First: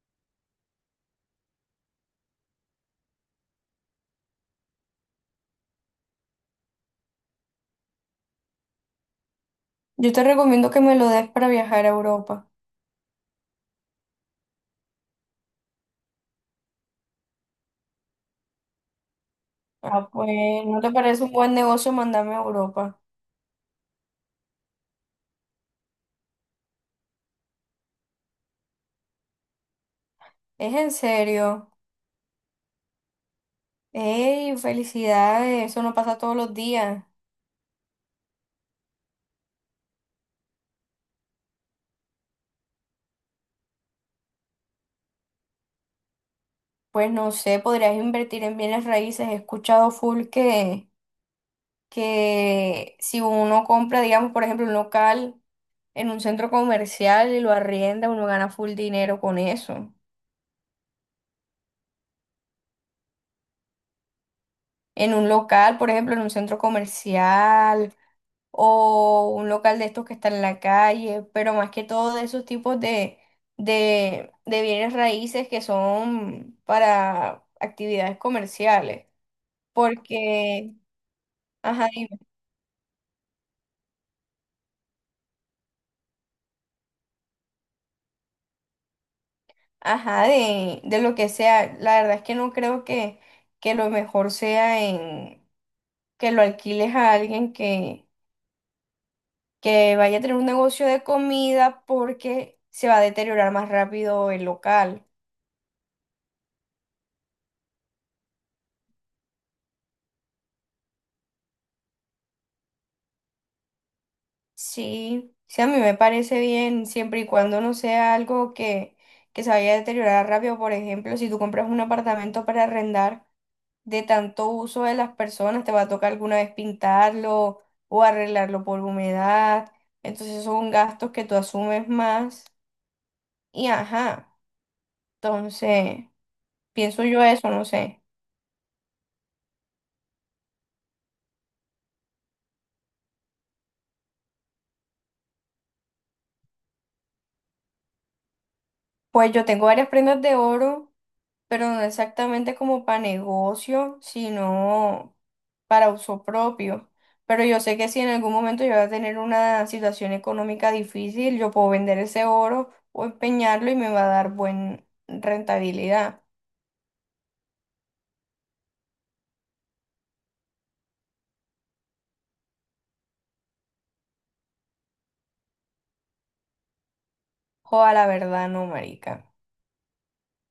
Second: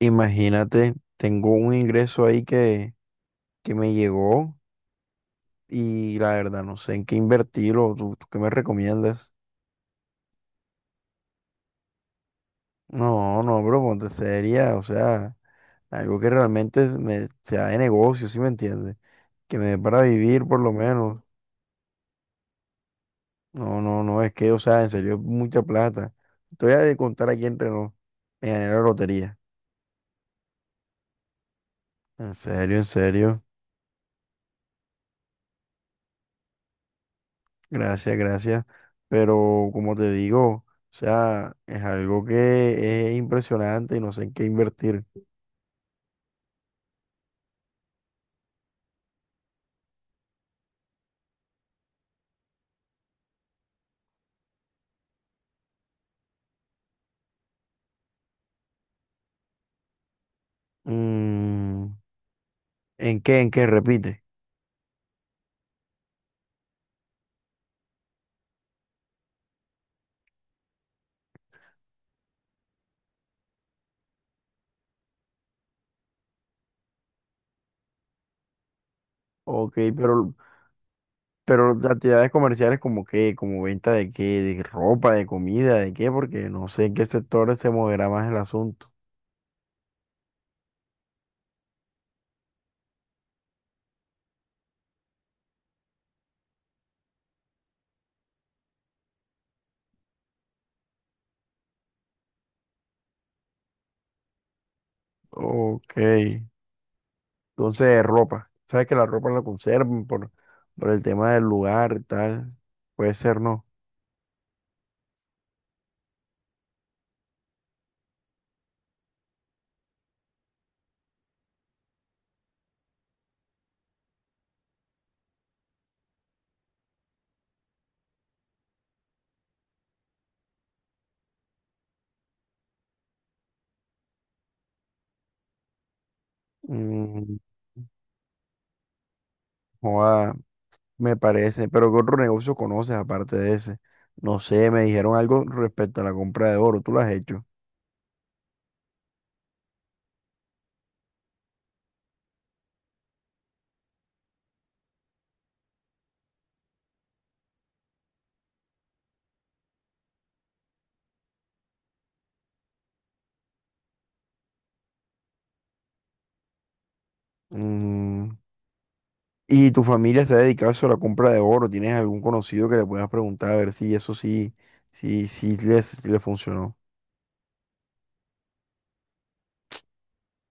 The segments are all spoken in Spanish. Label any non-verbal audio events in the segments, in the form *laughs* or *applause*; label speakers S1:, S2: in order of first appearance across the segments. S1: Imagínate, tengo un ingreso ahí que me llegó y la verdad no sé en qué invertirlo. ¿Tú qué me recomiendas?
S2: Yo te recomiendo que me lo des para viajar a Europa.
S1: No, no, bro, ponte seria. O sea, algo que realmente sea de negocio, ¿sí me entiendes? Que me dé para
S2: Ah,
S1: vivir por
S2: pues,
S1: lo
S2: ¿no te
S1: menos.
S2: parece un buen negocio mandarme a Europa?
S1: No, no, no, es que, o sea, en serio, es mucha plata. Te voy a contar aquí entre nos. Me gané la lotería.
S2: Es en serio.
S1: En serio, en serio.
S2: ¡Ey, felicidades! Eso no pasa todos los días.
S1: Gracias, gracias. Pero como te digo, o sea, es algo que es impresionante y no sé en qué invertir.
S2: Pues no sé, podrías invertir en bienes raíces. He escuchado full que si uno compra, digamos, por ejemplo, un local en un centro comercial y lo arrienda, uno gana full dinero con eso.
S1: Mm, ¿en qué? ¿En qué? Repite.
S2: En un local, por ejemplo, en un centro comercial, o un local de estos que está en la calle, pero más que todo de esos tipos de bienes raíces que son para actividades comerciales,
S1: Ok, pero,
S2: porque,
S1: pero las
S2: ajá, dime,
S1: actividades comerciales como qué, como venta de qué, de ropa, de comida, de qué, porque no sé en qué sectores se moverá más el asunto.
S2: ajá, de lo que sea, la verdad es que no creo que lo mejor sea en que lo alquiles a alguien que vaya a tener un negocio de comida porque se va a deteriorar más rápido el local.
S1: Ok, entonces ropa. Sabes que la ropa la conservan por el tema del lugar, y tal. Puede ser, ¿no?
S2: Sí, sí, a mí me parece bien siempre y cuando no sea algo que se vaya a deteriorar rápido. Por ejemplo, si tú compras un apartamento para arrendar, de tanto uso de las personas, te va a tocar alguna vez pintarlo o arreglarlo por humedad. Entonces son gastos que tú asumes más. Y ajá, entonces pienso yo
S1: Mm,
S2: eso, no sé.
S1: joda. Me parece, pero ¿qué otro negocio conoces aparte de ese? No sé, me dijeron algo respecto a la compra de oro, ¿tú lo has hecho?
S2: Pues yo tengo varias prendas de oro pero no exactamente como para negocio, sino para uso propio. Pero yo sé que si en algún momento yo voy a tener una situación económica difícil, yo puedo vender ese oro o empeñarlo y me va a dar buena rentabilidad.
S1: Mm, ¿y tu familia se ha dedicado a eso, a la compra de oro? ¿Tienes algún conocido que le puedas preguntar a ver si eso sí, sí, sí le funcionó?
S2: Joda, la verdad no, marica.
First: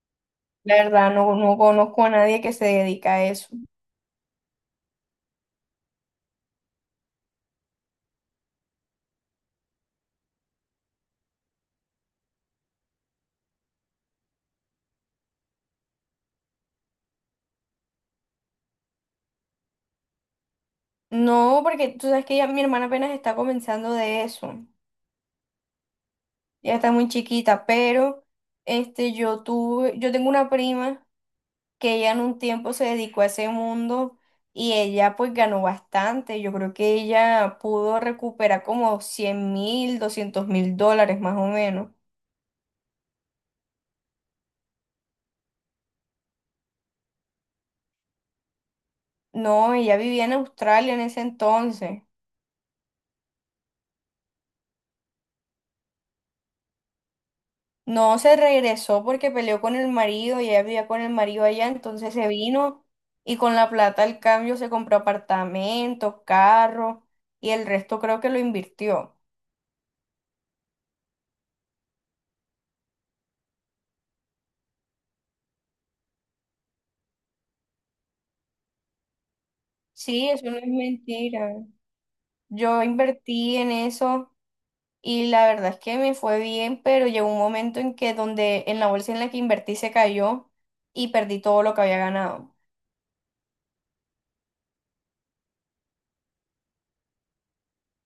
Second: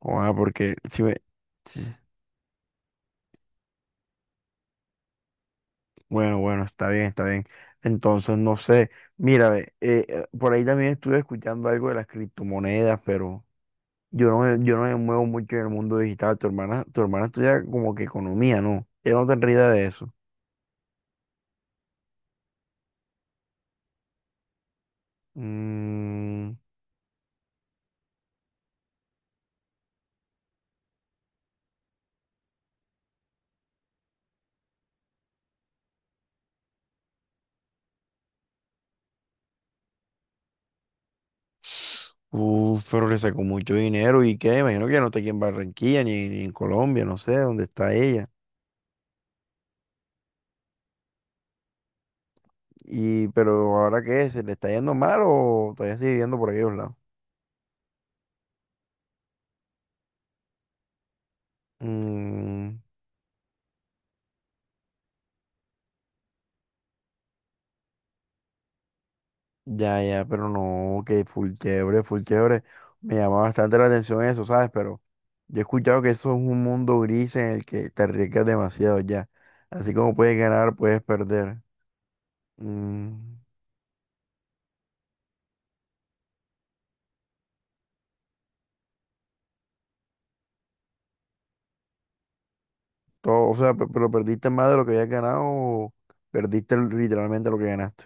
S1: O, ah, porque
S2: La
S1: si
S2: verdad
S1: me...
S2: no, no
S1: sí.
S2: conozco a nadie que se dedica a eso.
S1: Bueno, bueno, está bien, está bien. Entonces, no sé, mira, ve, por ahí también estuve escuchando algo de las criptomonedas, pero... Yo no, yo no me muevo mucho en el mundo digital. Tu hermana estudia como que economía, ¿no? Ella no tendría idea de eso.
S2: No, porque tú sabes que ya mi hermana apenas está comenzando de eso.
S1: Mm,
S2: Ya está muy chiquita, pero este, yo tengo una prima que ella en un tiempo se dedicó a ese mundo y ella pues ganó bastante. Yo creo que ella pudo recuperar como 100.000, 200.000 dólares más o menos.
S1: uf, pero le sacó mucho dinero y qué, imagino que ya no está aquí en Barranquilla ni en Colombia, no sé dónde está ella.
S2: No, ella vivía en Australia en ese entonces.
S1: Y, pero ahora qué, ¿se le está yendo mal o todavía sigue viviendo por aquellos lados?
S2: No se regresó porque peleó con el marido y ella vivía con el marido allá, entonces se
S1: Mm.
S2: vino y con la plata al cambio se compró apartamentos, carros y el resto creo que lo invirtió.
S1: Ya, ya, pero no, que full chévere, full chévere. Me llama bastante la atención eso, ¿sabes? Pero yo he escuchado que eso es un mundo gris en el que te arriesgas demasiado ya. Así como
S2: Sí,
S1: puedes
S2: eso no es
S1: ganar, puedes
S2: mentira.
S1: perder.
S2: Yo
S1: Mm,
S2: invertí en eso y la verdad es que me fue bien, pero llegó un momento en que donde en la bolsa en la que invertí se cayó y perdí todo lo que había ganado.
S1: todo, o sea, pero perdiste más de lo que habías ganado o perdiste literalmente lo que ganaste.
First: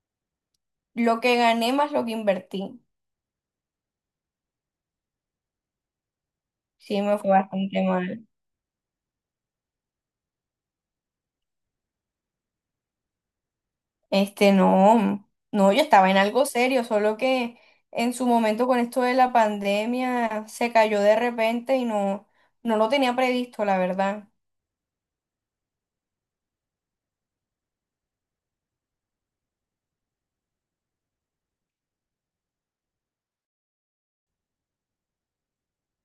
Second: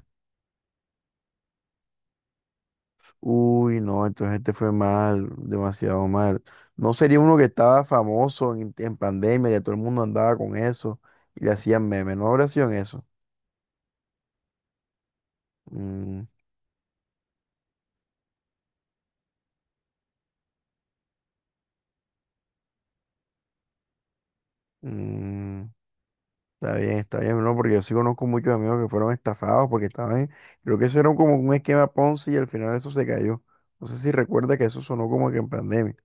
S2: Lo que gané más lo que invertí.
S1: Uy, no, entonces este fue mal, demasiado mal. No
S2: Sí,
S1: sería
S2: me fue
S1: uno que
S2: bastante
S1: estaba
S2: mal.
S1: famoso en pandemia, que todo el mundo andaba con eso y le hacían memes, no habría sido en eso.
S2: Este, no, no, yo estaba en
S1: Mm.
S2: algo serio, solo que en su momento con esto de la pandemia se cayó de repente y no, no lo tenía previsto, la verdad.
S1: Mm, está bien, no, porque yo sí conozco muchos amigos que fueron estafados porque estaban, creo que eso era como un esquema Ponzi y al final eso se cayó. No sé si recuerda que eso sonó como que en pandemia.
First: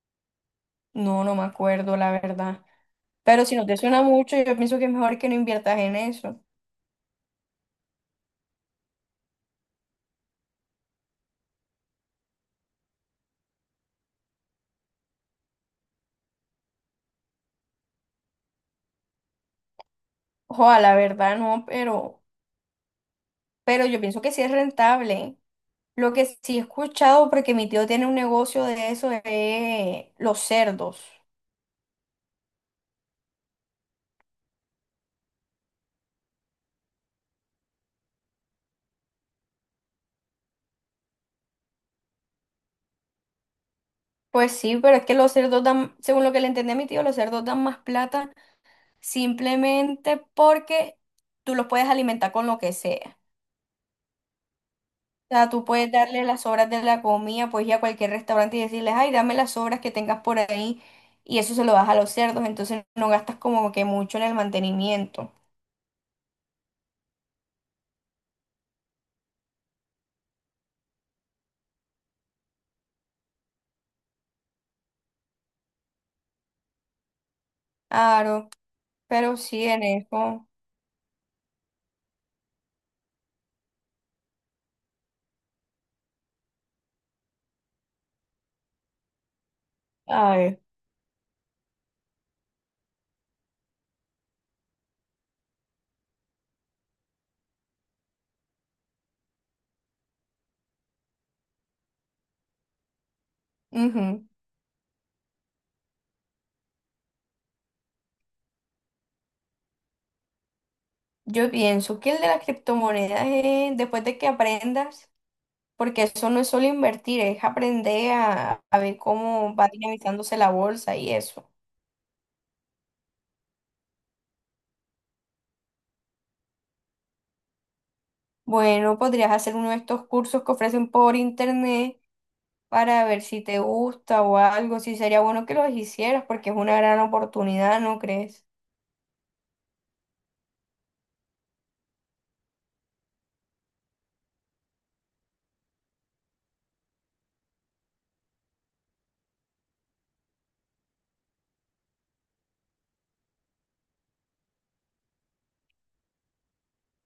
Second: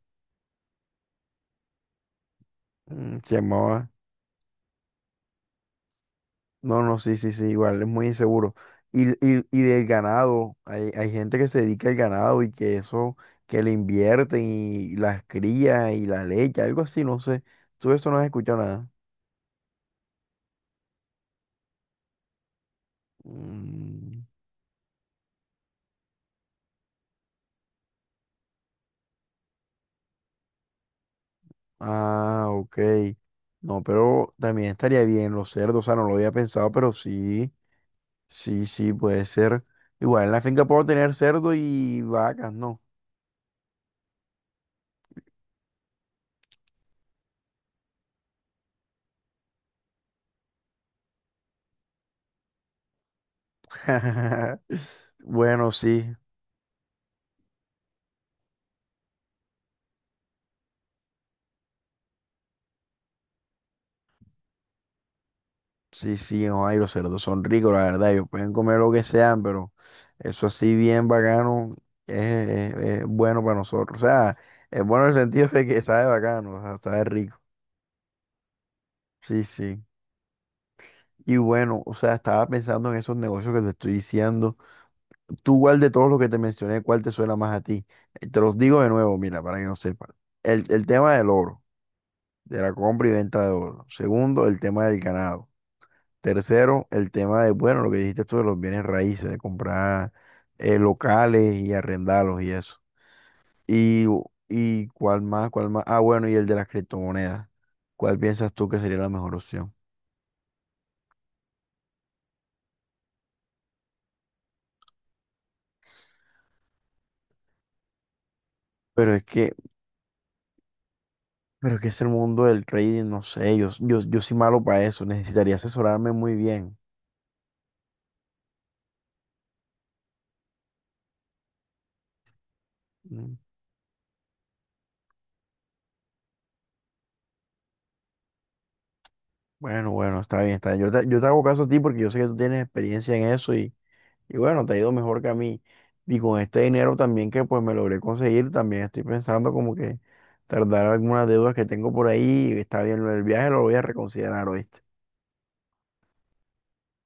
S2: No, no me acuerdo, la verdad.
S1: Mm, se
S2: Pero si no te
S1: llamaba,
S2: suena mucho, yo pienso que es mejor que no inviertas en eso.
S1: no, no, sí, sí, sí, igual, es muy inseguro. Y del ganado, hay gente que se dedica al ganado y que eso, que le invierten y las cría y la leche, algo así, no sé. Tú de eso no has escuchado nada.
S2: Ojalá, la verdad, no, pero yo pienso
S1: Mm.
S2: que sí es rentable. Lo que sí he escuchado, porque mi tío tiene un negocio de eso, es los cerdos.
S1: Ah, ok. No, pero también estaría bien los cerdos, o sea, no lo había pensado, pero sí, sí, sí, puede ser. Igual en la finca puedo tener cerdo y vacas, ¿no?
S2: Pues sí, pero es que los cerdos dan, según lo que le entendí a mi tío, los cerdos dan más plata simplemente porque tú los puedes alimentar con lo que sea.
S1: *laughs*
S2: O sea, tú
S1: Bueno,
S2: puedes
S1: sí,
S2: darle las sobras de la comida, pues ir a cualquier restaurante y decirles, ay, dame las sobras que tengas por ahí, y eso se lo das a los cerdos, entonces no gastas como que mucho en el mantenimiento.
S1: sí, sí, no, ay, los cerdos son ricos, la verdad, ellos pueden comer lo que sean, pero eso así bien bacano es, es- es bueno para nosotros, o sea, es bueno en el sentido de que sabe bacano, o sea, sabe rico,
S2: Claro, pero
S1: sí,
S2: sí en
S1: sí.
S2: eso.
S1: Y bueno, o sea, estaba pensando en esos negocios que te estoy diciendo. Tú, ¿cuál de todos los que te mencioné, cuál te suena más a ti? Te los digo de nuevo, mira, para que no sepan.
S2: Ay.
S1: El tema del oro, de la compra y venta de oro. Segundo, el tema del ganado. Tercero, el tema de, bueno, lo que dijiste tú de los bienes raíces, de comprar locales y arrendarlos y eso. Y,
S2: Ujú.
S1: y cuál más, cuál más. Ah, bueno, y el de las criptomonedas. ¿Cuál piensas tú que sería la mejor opción?
S2: Yo pienso que el de las criptomonedas es después de que aprendas, porque eso no es solo invertir, es aprender a ver
S1: Pero es que,
S2: cómo va dinamizándose la bolsa y eso.
S1: pero es que es el mundo del trading, no sé, yo soy malo para eso, necesitaría asesorarme muy bien.
S2: Bueno, podrías hacer uno de estos cursos que ofrecen por internet para ver
S1: Mm.
S2: si te gusta o algo, si sería bueno que los hicieras, porque es una gran oportunidad, ¿no crees?
S1: Bueno, bueno, está bien, está bien. Yo te hago caso a ti porque yo sé que tú tienes experiencia en eso y bueno, te ha ido mejor que a mí. Y con este dinero también que pues me logré conseguir, también estoy pensando como que tardar algunas deudas que tengo por ahí. Está bien, lo del viaje lo voy a reconsiderar, ¿oíste?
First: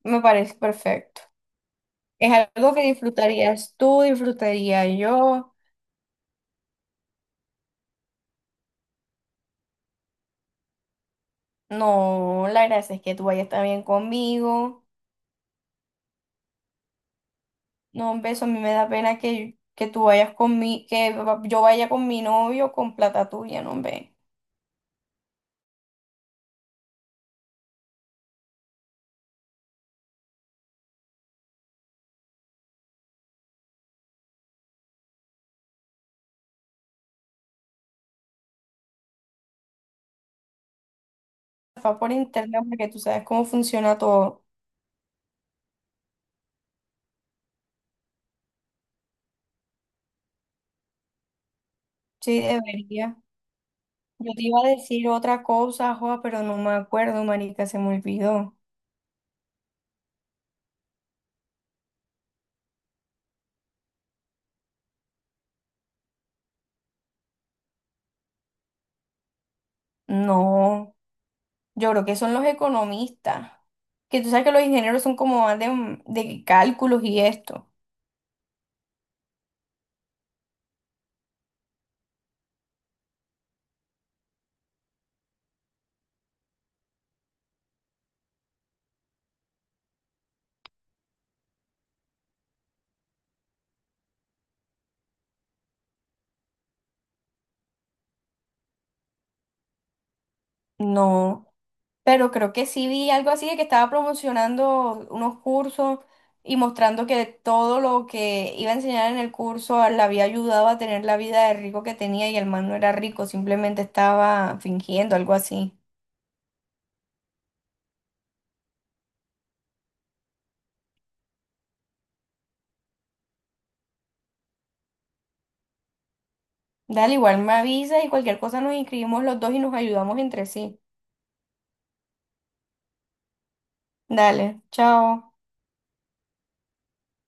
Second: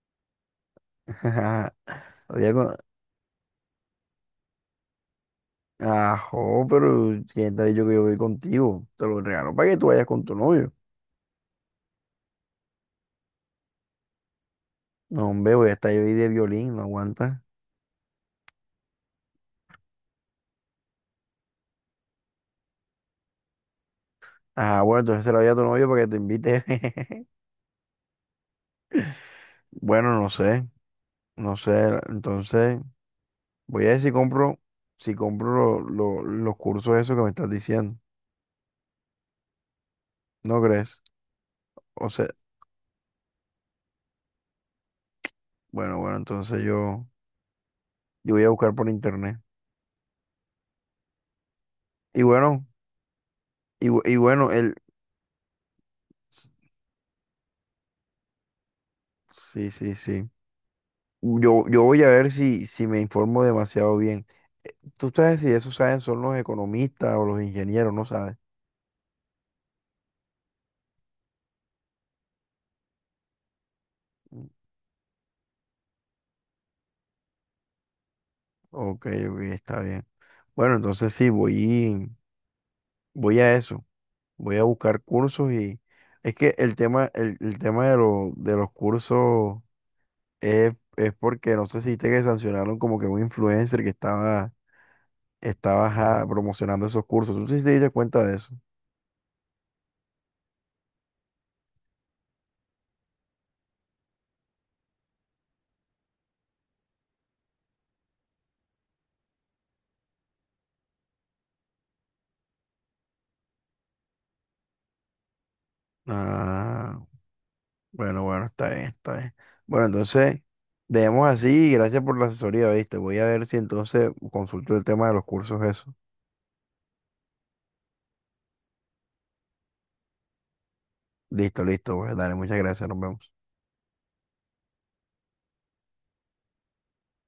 S2: Me parece perfecto.
S1: *laughs* Voy
S2: Es
S1: a
S2: algo
S1: con-
S2: que disfrutarías tú, disfrutaría yo.
S1: Ajo, pero ¿quién te ha dicho que yo voy contigo? Te lo regalo para que tú vayas con tu novio.
S2: No, la gracia es que tú vayas también conmigo.
S1: No, hombre, voy a estar yo ahí de violín, no aguanta.
S2: No, un beso, a mí me da pena que tú vayas con mi, yo vaya con mi novio con plata tuya, no, hombre.
S1: Ah, bueno, entonces se la voy a tu novio para que te invite. *laughs* Bueno, no sé. No sé, entonces voy a ver si compro, si compro los cursos esos que me estás diciendo. ¿No crees?
S2: Va
S1: O
S2: por
S1: sea,
S2: internet porque tú sabes cómo funciona todo.
S1: bueno, bueno, entonces yo voy a buscar por internet. Y
S2: Sí,
S1: bueno,
S2: debería.
S1: y, y
S2: Yo te
S1: bueno,
S2: iba a
S1: el,
S2: decir otra cosa, Joa, pero no me acuerdo, marica, se me olvidó.
S1: sí, sí, sí. Yo voy a ver si, si me informo demasiado bien. Tú sabes si eso saben son los economistas o los ingenieros, ¿no sabes?
S2: No, yo creo que son los economistas. Que tú sabes que los ingenieros son como más de cálculos y esto.
S1: Ok, ok, está bien. Bueno, entonces sí, voy, voy a eso. Voy a buscar cursos y es que el tema, el tema de, de los cursos es porque no sé si viste que sancionaron como que un influencer que estaba, estaba ajá, promocionando esos cursos. ¿Tú sí te diste cuenta de eso?
S2: No. Pero creo que sí vi algo así de que estaba promocionando unos cursos y mostrando que todo lo que iba a enseñar en el curso le había ayudado a tener la vida de rico que tenía y el man no era rico, simplemente estaba fingiendo algo así.
S1: Ah, bueno, bueno, está bien, está bien. Bueno, entonces, dejemos así y gracias por la asesoría, ¿viste? Voy a ver si entonces consulto el tema de los cursos eso.
S2: Dale, igual me avisa y cualquier cosa nos inscribimos los dos y nos ayudamos entre sí.
S1: Listo, listo, pues dale, muchas gracias, nos vemos.
S2: Dale, chao.